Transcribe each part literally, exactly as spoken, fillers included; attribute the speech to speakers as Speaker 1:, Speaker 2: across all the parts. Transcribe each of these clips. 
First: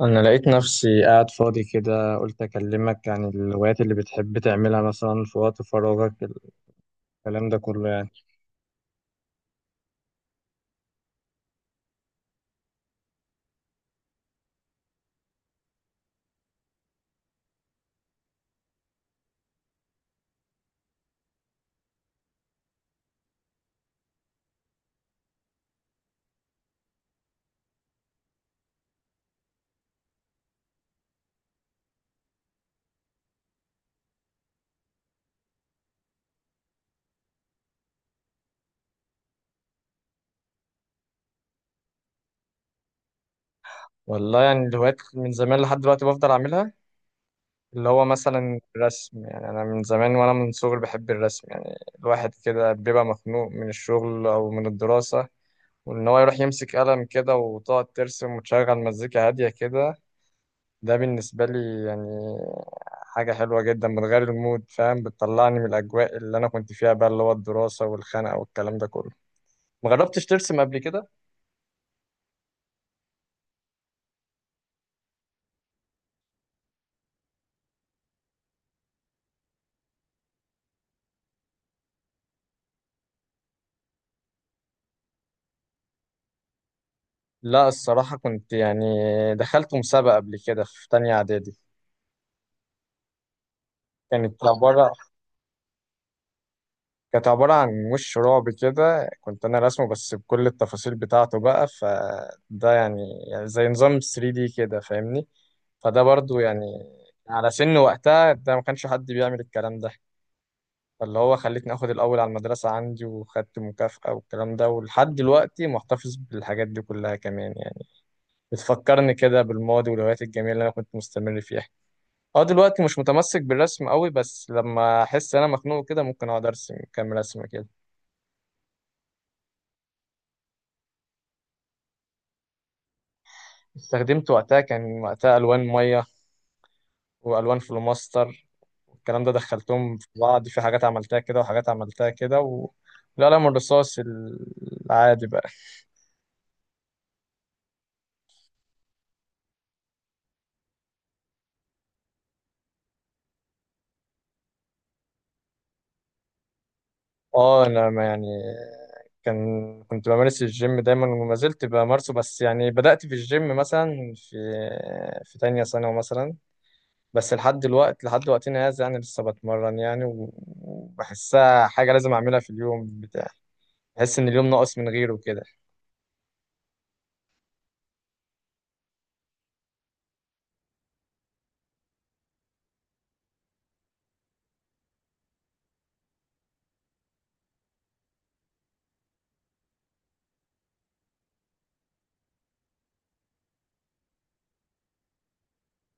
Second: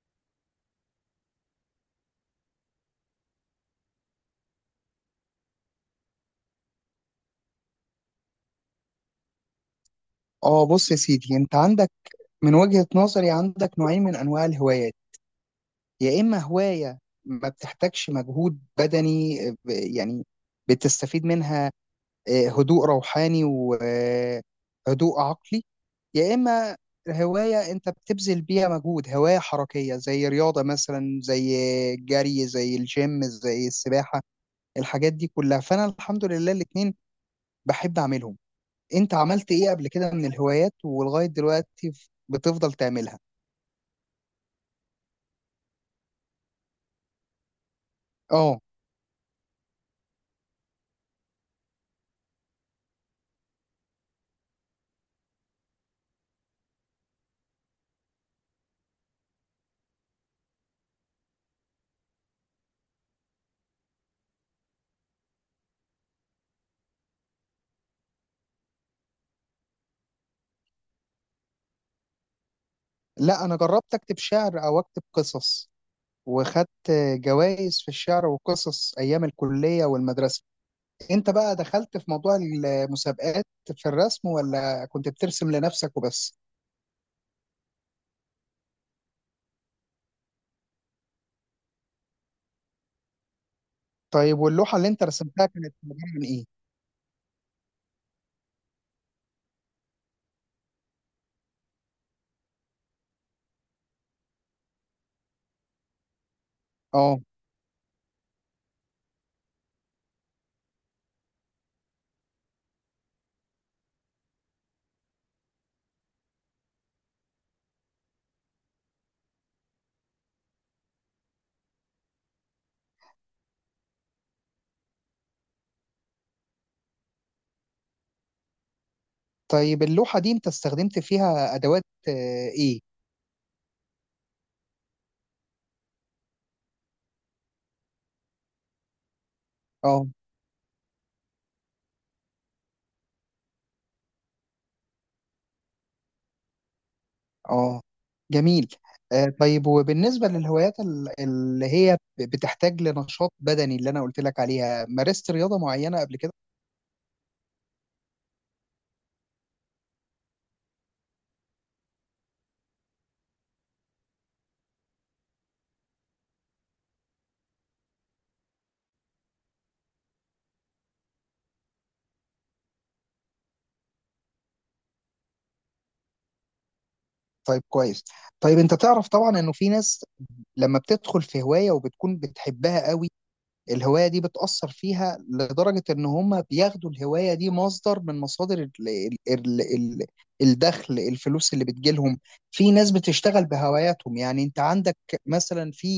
Speaker 1: أنا لقيت نفسي قاعد فاضي كده، قلت أكلمك عن الهوايات اللي بتحب تعملها مثلا في وقت فراغك، الكلام ده كله يعني.
Speaker 2: اه، بص يا سيدي، انت عندك، من وجهة نظري، عندك نوعين من انواع الهوايات. يا اما هواية ما بتحتاجش مجهود بدني، آه، ب- يعني بتستفيد منها آه، هدوء روحاني وهدوء عقلي. يا اما هواية انت بتبذل بيها مجهود، هواية حركية زي رياضة مثلا، زي الجري، زي الجيم، زي السباحة، الحاجات دي كلها. فانا الحمد لله الاتنين بحب اعملهم. انت عملت ايه قبل كده من الهوايات ولغاية دلوقتي ف- بتفضل تعملها؟
Speaker 1: والله يعني الهوايات من زمان لحد دلوقتي بفضل أعملها، اللي هو
Speaker 2: اه،
Speaker 1: مثلا الرسم. يعني أنا من زمان وأنا من صغري بحب الرسم، يعني الواحد كده بيبقى مخنوق من الشغل أو من الدراسة، وإن هو يروح يمسك قلم كده وتقعد ترسم وتشغل مزيكا هادية كده. ده بالنسبة لي يعني حاجة حلوة جدا، بتغير المود، فاهم، بتطلعني من الأجواء اللي أنا كنت فيها بقى، اللي هو الدراسة والخنقة والكلام ده كله. مجربتش ترسم قبل كده؟
Speaker 2: لا انا جربت اكتب شعر او اكتب قصص، وخدت جوائز في الشعر والقصص ايام الكلية والمدرسة. انت بقى دخلت في موضوع المسابقات في الرسم ولا كنت بترسم لنفسك وبس؟
Speaker 1: لا الصراحة كنت يعني دخلت مسابقة قبل كده في تانية إعدادي.
Speaker 2: طيب،
Speaker 1: كانت
Speaker 2: واللوحة اللي
Speaker 1: عبارة
Speaker 2: انت رسمتها كانت عبارة عن ايه؟
Speaker 1: كانت عبارة عن وش رعب كده، كنت أنا راسمه بس بكل التفاصيل بتاعته بقى، فده يعني، يعني زي نظام ثري دي كده، فاهمني. فده برضو يعني
Speaker 2: اه،
Speaker 1: على سن وقتها ده ما كانش حد بيعمل الكلام ده، فاللي هو خلتني اخد الاول على المدرسة عندي وخدت مكافأة والكلام ده، ولحد دلوقتي محتفظ بالحاجات دي كلها كمان يعني. بتفكرني كده بالماضي والهوايات الجميلة اللي انا كنت مستمر فيها. اه، دلوقتي مش متمسك بالرسم قوي، بس لما احس انا مخنوق كده ممكن اقعد ارسم كام رسمة كده.
Speaker 2: طيب، اللوحة دي انت استخدمت فيها ادوات آه، ايه؟
Speaker 1: استخدمت وقتها، كان وقتها الوان مية والوان فلوماستر، والكلام ده، دخلتهم في
Speaker 2: اه.
Speaker 1: بعض في حاجات عملتها كده وحاجات عملتها كده و... القلم الرصاص العادي بقى.
Speaker 2: اه، جميل. آه طيب، وبالنسبة للهوايات ال- اللي هي ب- بتحتاج لنشاط بدني، اللي أنا قلت لك عليها، مارست رياضة معينة قبل كده؟
Speaker 1: اه انا ما يعني، كان كنت بمارس الجيم دايما وما زلت بمارسه، بس يعني بدأت في الجيم مثلا في في تانية ثانوي مثلا، بس لحد دلوقتي لحد وقتنا هذا يعني لسه بتمرن يعني و- وبحسها حاجة لازم أعملها في اليوم بتاع، بحس إن اليوم ناقص من غيره كده.
Speaker 2: طيب، كويس. طيب، أنت تعرف طبعا إنه في ناس لما بتدخل في هواية وبتكون بتحبها قوي، الهواية دي بتأثر فيها لدرجة إن هم بياخدوا الهواية دي مصدر من مصادر ال ال ال ال الدخل، الفلوس اللي بتجيلهم. في ناس بتشتغل بهواياتهم. يعني أنت عندك مثلا، في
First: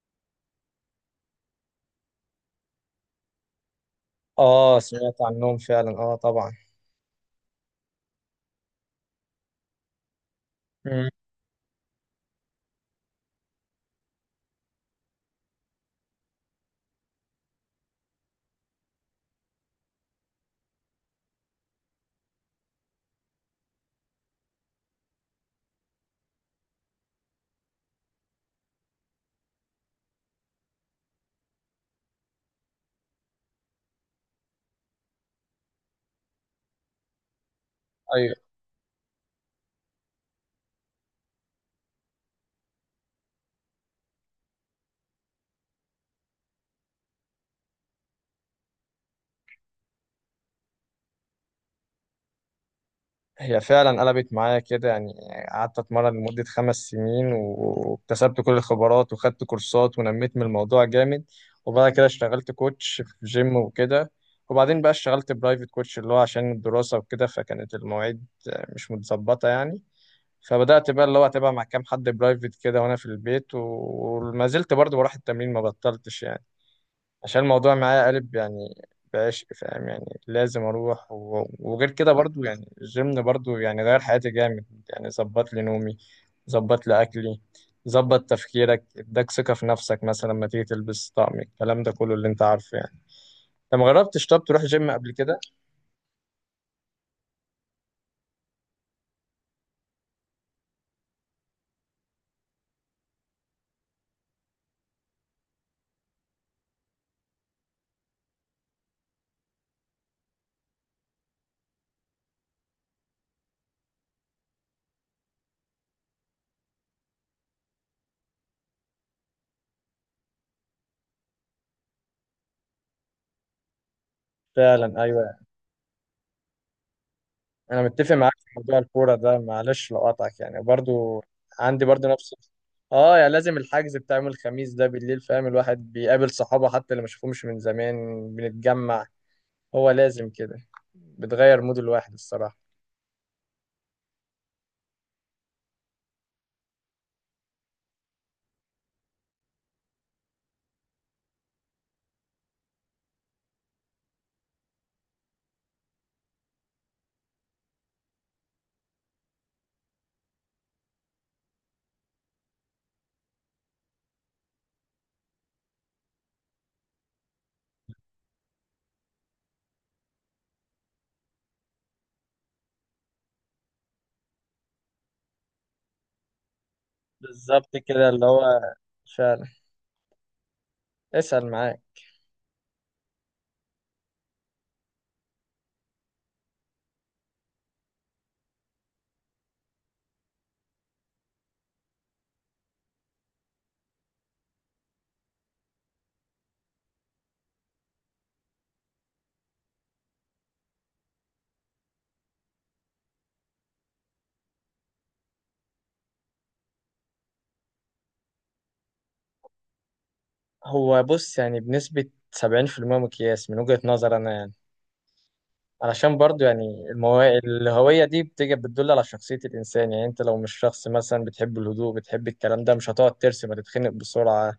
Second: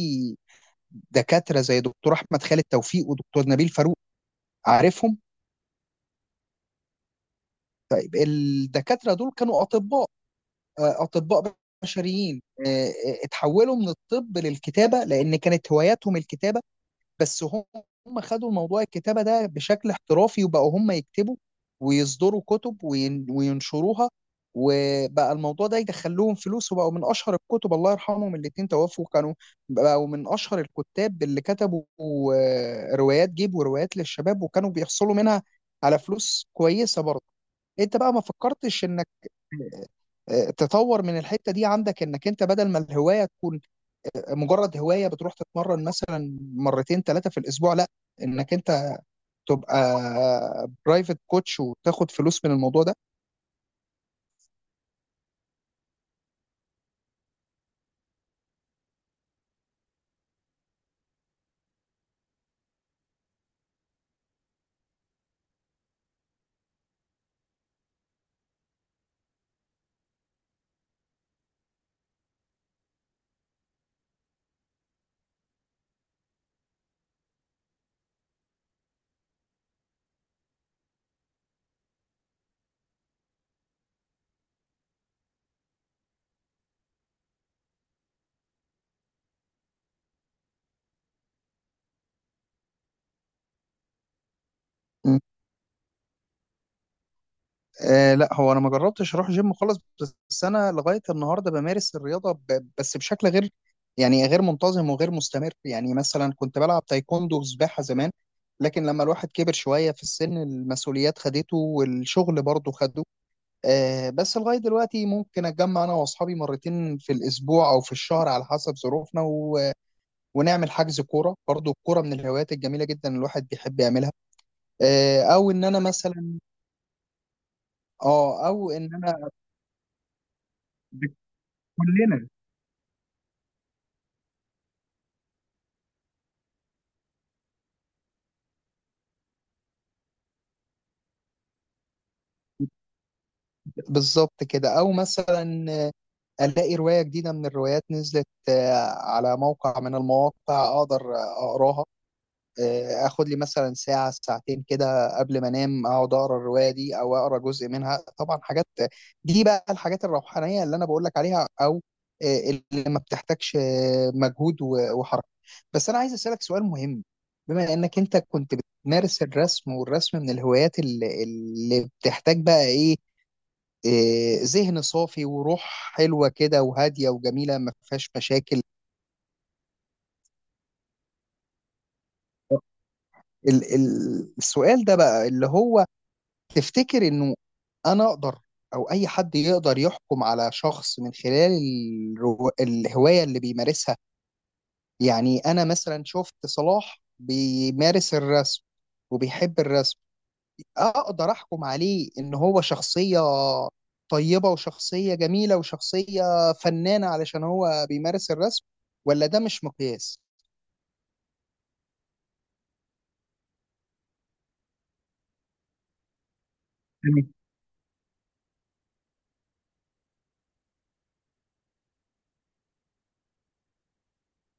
Speaker 2: دكاتره زي دكتور احمد خالد توفيق ودكتور نبيل فاروق،
Speaker 1: اه، سمعت
Speaker 2: عارفهم.
Speaker 1: عنهم فعلا، اه طبعا.
Speaker 2: طيب، الدكاتره دول كانوا اطباء، آه،
Speaker 1: مم.
Speaker 2: اطباء بشريين. آه، آه، اتحولوا من الطب للكتابه، لان كانت هواياتهم الكتابه. بس هم خدوا الموضوع الكتابة ده بشكل احترافي، وبقوا هم يكتبوا ويصدروا كتب وين- وينشروها. وبقى الموضوع ده يدخلهم فلوس، وبقوا من أشهر الكتب. الله يرحمهم، الاتنين توفوا. كانوا بقوا من أشهر الكتاب اللي كتبوا آه، روايات جيب وروايات للشباب، وكانوا بيحصلوا منها على فلوس كويسة برضه. انت بقى ما فكرتش انك آه، تطور من الحتة دي عندك، انك انت بدل ما الهواية تكون مجرد هوايه بتروح تتمرن مثلا مرتين ثلاثه في الاسبوع، لا، انك انت تبقى برايفت كوتش وتاخد فلوس من الموضوع ده؟
Speaker 1: هي فعلا قلبت معايا كده يعني، قعدت اتمرن لمدة خمس سنين واكتسبت كل الخبرات وخدت كورسات ونميت من الموضوع جامد، وبعد كده اشتغلت كوتش في جيم وكده، وبعدين بقى اشتغلت برايفت كوتش، اللي هو عشان الدراسة وكده، فكانت المواعيد مش متظبطة يعني. فبدأت بقى اللي هو اتابع مع كام حد برايفت كده وانا في البيت و- وما زلت برضه بروح التمرين، ما بطلتش يعني، عشان الموضوع معايا قالب يعني، بعشق، فاهم، يعني لازم اروح و... وغير كده برضو، يعني الجيم برضو يعني غير حياتي جامد يعني. ظبط لي نومي، ظبط لي اكلي، ظبط تفكيرك، اداك ثقة في نفسك مثلا لما تيجي تلبس طقم، الكلام ده كله اللي انت عارفه يعني. انت ما جربتش طب تروح جيم قبل
Speaker 2: م.
Speaker 1: كده؟
Speaker 2: آه لا، هو انا ما جربتش اروح جيم خالص. بس انا لغايه النهارده بمارس الرياضه ب- بس بشكل غير، يعني غير منتظم وغير مستمر. يعني مثلا كنت بلعب تايكوندو وسباحه زمان، لكن لما الواحد كبر شويه في السن المسؤوليات خدته والشغل برضه خده. آه، بس لغاية دلوقتي ممكن أتجمع أنا وأصحابي مرتين في الأسبوع أو في الشهر على حسب ظروفنا، و... ونعمل حجز كورة. برضو الكورة من الهوايات الجميلة جدا الواحد بيحب يعملها.
Speaker 1: فعلا
Speaker 2: آه،
Speaker 1: ايوه.
Speaker 2: أو إن أنا مثلا،
Speaker 1: انا متفق معاك في
Speaker 2: أه أو
Speaker 1: موضوع
Speaker 2: إن
Speaker 1: الكوره
Speaker 2: أنا،
Speaker 1: ده، معلش لو قاطعك يعني، برضو عندي برضو
Speaker 2: كلنا.
Speaker 1: نفس، اه يعني لازم الحجز بتاع يوم الخميس ده بالليل، فاهم، الواحد بيقابل صحابه حتى اللي ما شافهمش من زمان، بنتجمع، هو لازم كده، بتغير مود الواحد الصراحه.
Speaker 2: بالظبط كده. أو مثلا آه، ألاقي رواية جديدة من الروايات نزلت، آه، على موقع من المواقع، أقدر آه، أقراها. آه، اخد لي مثلا ساعه ساعتين كده قبل ما انام، اقعد اقرا الروايه دي او اقرا جزء منها. طبعا حاجات دي بقى الحاجات الروحانيه اللي انا بقول لك عليها، او آه، اللي ما بتحتاجش آه، مجهود و- وحركه. بس انا عايز اسالك سؤال مهم. بما انك انت كنت بتمارس الرسم، والرسم من الهوايات اللي اللي بتحتاج بقى ايه؟ آه، ذهن صافي وروح حلوه كده وهاديه وجميله، ما
Speaker 1: بالظبط كده
Speaker 2: فيهاش
Speaker 1: اللي هو،
Speaker 2: مشاكل.
Speaker 1: فعلا، اسأل معاك.
Speaker 2: ال- ال- السؤال ده بقى اللي هو، تفتكر انه انا اقدر او اي حد يقدر يحكم على شخص من خلال الرو... الهواية اللي بيمارسها؟ يعني انا مثلا شفت صلاح بيمارس الرسم وبيحب الرسم، اقدر احكم عليه ان هو شخصية طيبة وشخصية جميلة وشخصية فنانة علشان هو بيمارس الرسم؟ ولا ده مش مقياس؟
Speaker 1: هو بص يعني بنسبة سبعين في المية مقياس من وجهة نظر أنا يعني. علشان برضو يعني المو... الهوية دي بتيجي بتدل على شخصية الإنسان، يعني أنت لو مش شخص مثلا بتحب الهدوء بتحب الكلام ده، مش هتقعد ترسم، هتتخنق بسرعة،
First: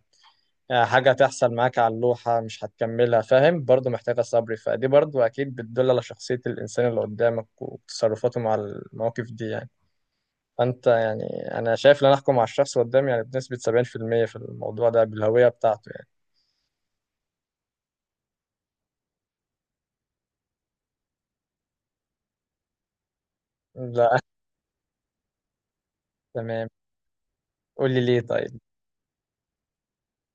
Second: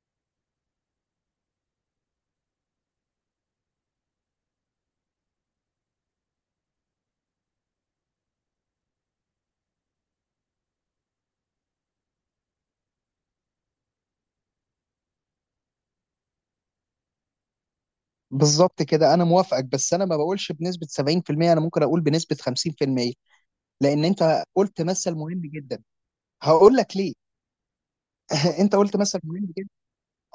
Speaker 1: آه، حاجة تحصل معاك على اللوحة مش هتكملها، فاهم، برضو محتاجة صبر، فدي برضو أكيد بتدل على شخصية الإنسان اللي قدامك وتصرفاته مع المواقف دي يعني. فأنت يعني، أنا شايف إن أنا أحكم على الشخص قدامي يعني بنسبة سبعين في المية في الموضوع ده بالهوية بتاعته يعني.
Speaker 2: بالظبط كده، انا موافقك. بس انا ما بقولش بنسبة سبعين في المية، انا ممكن اقول بنسبة خمسين في المية. لان
Speaker 1: لا،
Speaker 2: انت قلت مثل مهم جدا،
Speaker 1: تمام.
Speaker 2: هقول لك ليه.
Speaker 1: قول لي ليه طيب.
Speaker 2: انت قلت مثل مهم جدا.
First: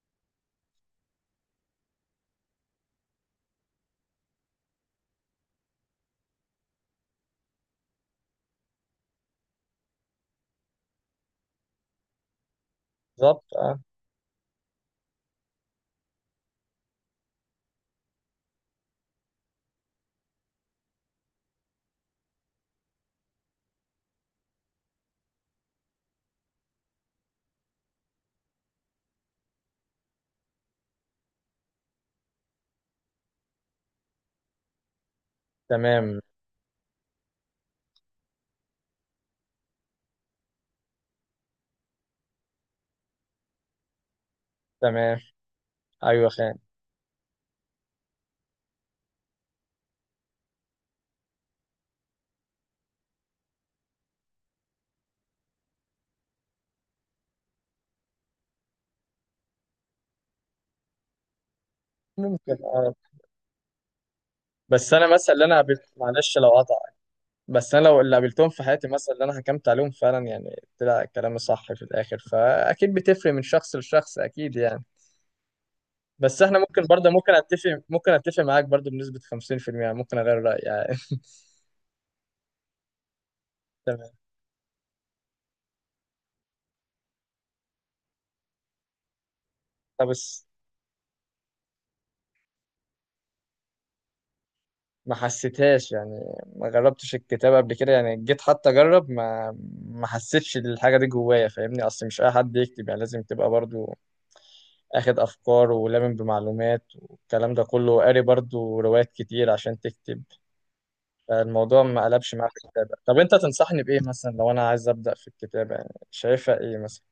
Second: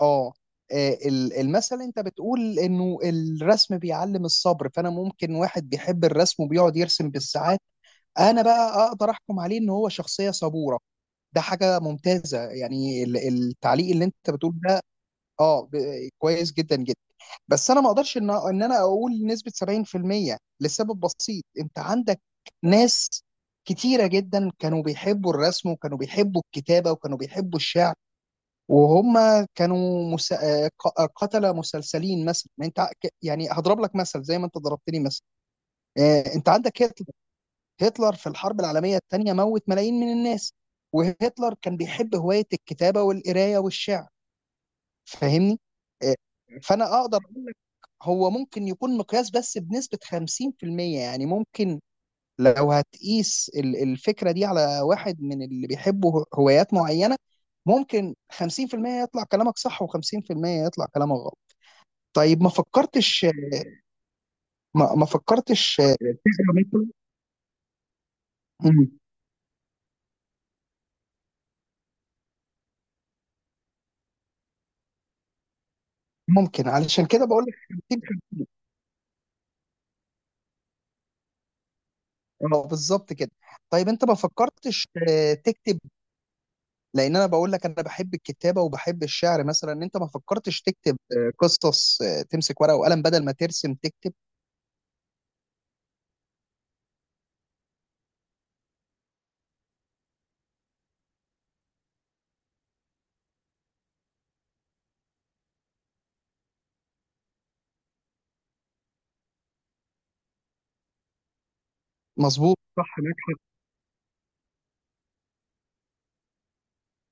Speaker 2: اه، آه، ال- المثل انت بتقول انه الرسم بيعلم الصبر، فانا ممكن واحد بيحب الرسم وبيقعد يرسم بالساعات، انا بقى اقدر احكم عليه ان هو شخصية صبورة. ده حاجة ممتازة. يعني ال-
Speaker 1: بالظبط أه.
Speaker 2: التعليق اللي انت بتقول ده، اه ب- كويس جدا جدا. بس انا ما اقدرش ان ان انا اقول نسبه سبعين في المية لسبب بسيط. انت عندك ناس كتيره جدا كانوا بيحبوا الرسم وكانوا بيحبوا الكتابه وكانوا بيحبوا الشعر، وهم كانوا مس... آه، ق- آه، قتله مسلسلين مثلا. ما انت ع- ك- يعني هضرب لك مثل زي ما انت ضربتني مثل.
Speaker 1: تمام.
Speaker 2: آه، انت عندك هتلر، هتلر في الحرب العالميه الثانيه موت ملايين من الناس. وهتلر كان بيحب هوايه الكتابه والقرايه والشعر،
Speaker 1: تمام.
Speaker 2: فاهمني؟ آه،
Speaker 1: أيوه خان.
Speaker 2: فانا اقدر، هو ممكن يكون مقياس بس بنسبة خمسين في المية. يعني ممكن لو هتقيس ال- الفكرة دي على واحد من اللي بيحبوا هوايات معينة، ممكن خمسين في المية يطلع كلامك صح و50% يطلع كلامك غلط. طيب، ما
Speaker 1: ممكن، آه،
Speaker 2: فكرتش،
Speaker 1: بس
Speaker 2: ما, ما
Speaker 1: انا مثلا اللي انا
Speaker 2: فكرتش
Speaker 1: قابلت، معلش لو
Speaker 2: تقرا
Speaker 1: قطع،
Speaker 2: مثلا؟
Speaker 1: بس انا لو اللي قابلتهم في حياتي
Speaker 2: مم.
Speaker 1: مثلا اللي انا حكمت عليهم فعلا يعني طلع كلامي صح في الاخر، فاكيد بتفرق من شخص لشخص اكيد يعني. بس احنا
Speaker 2: ممكن،
Speaker 1: ممكن
Speaker 2: علشان
Speaker 1: برضه،
Speaker 2: كده
Speaker 1: ممكن
Speaker 2: بقول لك
Speaker 1: اتفق، ممكن اتفق
Speaker 2: خمسين.
Speaker 1: معاك برضه بنسبة خمسين في المية يعني، ممكن اغير رأيي يعني.
Speaker 2: اه بالظبط كده. طيب، انت
Speaker 1: تمام.
Speaker 2: ما فكرتش آه، تكتب؟ لان انا بقول لك انا بحب الكتابه وبحب الشعر مثلا، انت ما
Speaker 1: طب بس
Speaker 2: فكرتش تكتب آه، قصص، آه، تمسك ورقه وقلم بدل ما ترسم تكتب؟
Speaker 1: ما حسيتهاش يعني، ما جربتش الكتابة قبل كده يعني، جيت حتى اجرب ما ما حسيتش الحاجة دي جوايا، فاهمني، اصل مش اي حد يكتب يعني، لازم تبقى برضه اخد افكار ولامم بمعلومات والكلام ده كله، وقاري برضو روايات كتير عشان تكتب. فالموضوع ما قلبش معايا في
Speaker 2: مظبوط،
Speaker 1: الكتابة.
Speaker 2: صح، معاك
Speaker 1: طب انت
Speaker 2: حق.
Speaker 1: تنصحني بايه مثلا لو انا عايز ابدا في الكتابة يعني؟ شايفها ايه مثلا؟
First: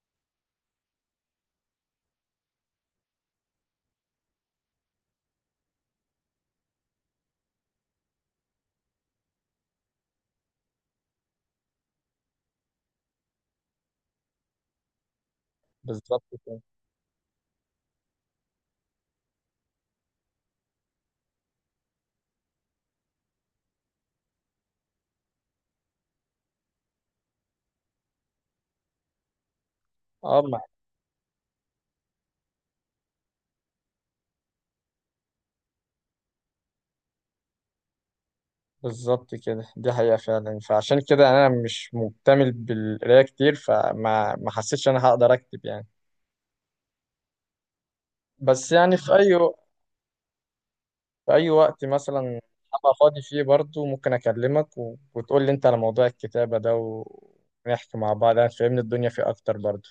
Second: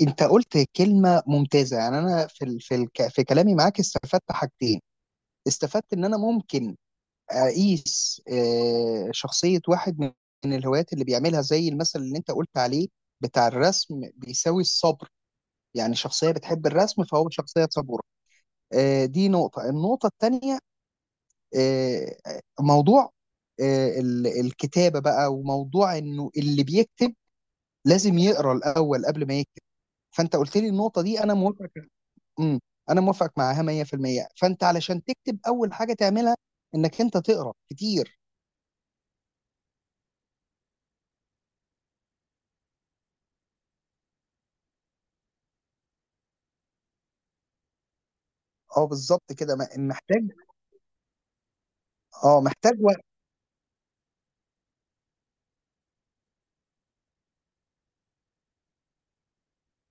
Speaker 2: انت قلت كلمه ممتازه. يعني انا في ال... في الك... في كلامي معاك استفدت حاجتين. استفدت ان انا ممكن اقيس آه، شخصيه واحد من من الهوايات اللي بيعملها، زي المثل اللي انت قلت عليه بتاع الرسم بيساوي الصبر، يعني
Speaker 1: بالظبط
Speaker 2: شخصيه
Speaker 1: كده.
Speaker 2: بتحب الرسم فهو شخصيه صبوره. آه، دي نقطه. النقطه الثانيه، آه، موضوع آه، ال- الكتابة بقى، وموضوع انه اللي بيكتب لازم يقرا الاول قبل ما يكتب. فانت
Speaker 1: اه
Speaker 2: قلت
Speaker 1: ما-
Speaker 2: لي النقطة دي، انا موافق. امم انا موافق معاها مية في المية. فانت علشان تكتب، اول حاجة تعملها انك انت تقرا كتير.
Speaker 1: بالظبط كده دي حقيقة فعلا، فعشان كده انا مش مكتمل بالقراية كتير، فما ما حسيتش انا هقدر اكتب يعني. بس
Speaker 2: اه
Speaker 1: يعني في
Speaker 2: بالظبط
Speaker 1: اي،
Speaker 2: كده. ما- محتاج،
Speaker 1: في أي وقت مثلا
Speaker 2: اه، محتاج
Speaker 1: أبقى
Speaker 2: وقت.
Speaker 1: فاضي فيه برضو ممكن أكلمك و... وتقول لي أنت على موضوع الكتابة ده، ونحكي مع بعض يعني تفهمني الدنيا فيه أكتر برضو.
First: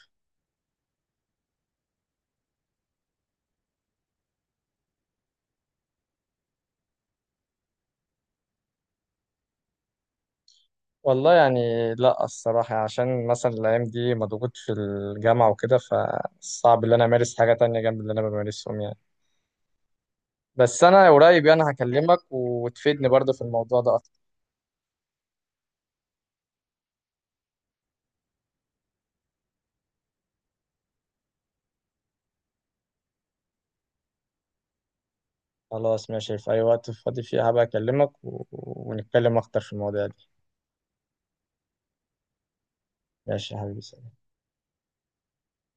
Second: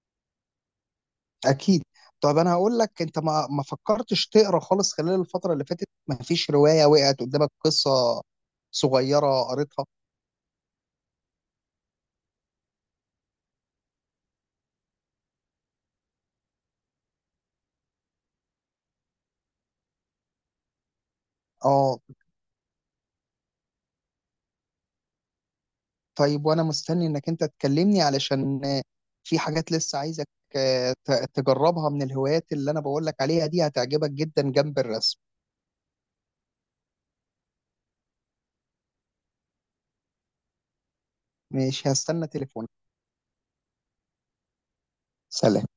Speaker 2: اكيد. طب انا هقول لك، انت ما ما فكرتش تقرا خالص خلال الفترة اللي فاتت؟ ما فيش رواية وقعت قدامك، قصة صغيرة قريتها؟
Speaker 1: والله يعني، لأ الصراحة يعني عشان مثلا الأيام دي مضغوط في الجامعة وكده، فصعب إن أنا أمارس حاجة تانية جنب اللي أنا بمارسهم يعني. بس أنا قريب يعني
Speaker 2: اه.
Speaker 1: هكلمك وتفيدني برضو في الموضوع ده أكتر.
Speaker 2: طيب، وانا مستني انك انت تكلمني علشان آه، في حاجات لسه عايزك آه، ت- تجربها من الهوايات اللي انا بقول لك عليها دي، هتعجبك جدا جنب الرسم.
Speaker 1: خلاص ماشي، في أي وقت فاضي فيه هبقى أكلمك و... ونتكلم أكتر في المواضيع دي.
Speaker 2: ماشي، هستنى تليفونك.
Speaker 1: ماشي يا حبيبي.
Speaker 2: سلام.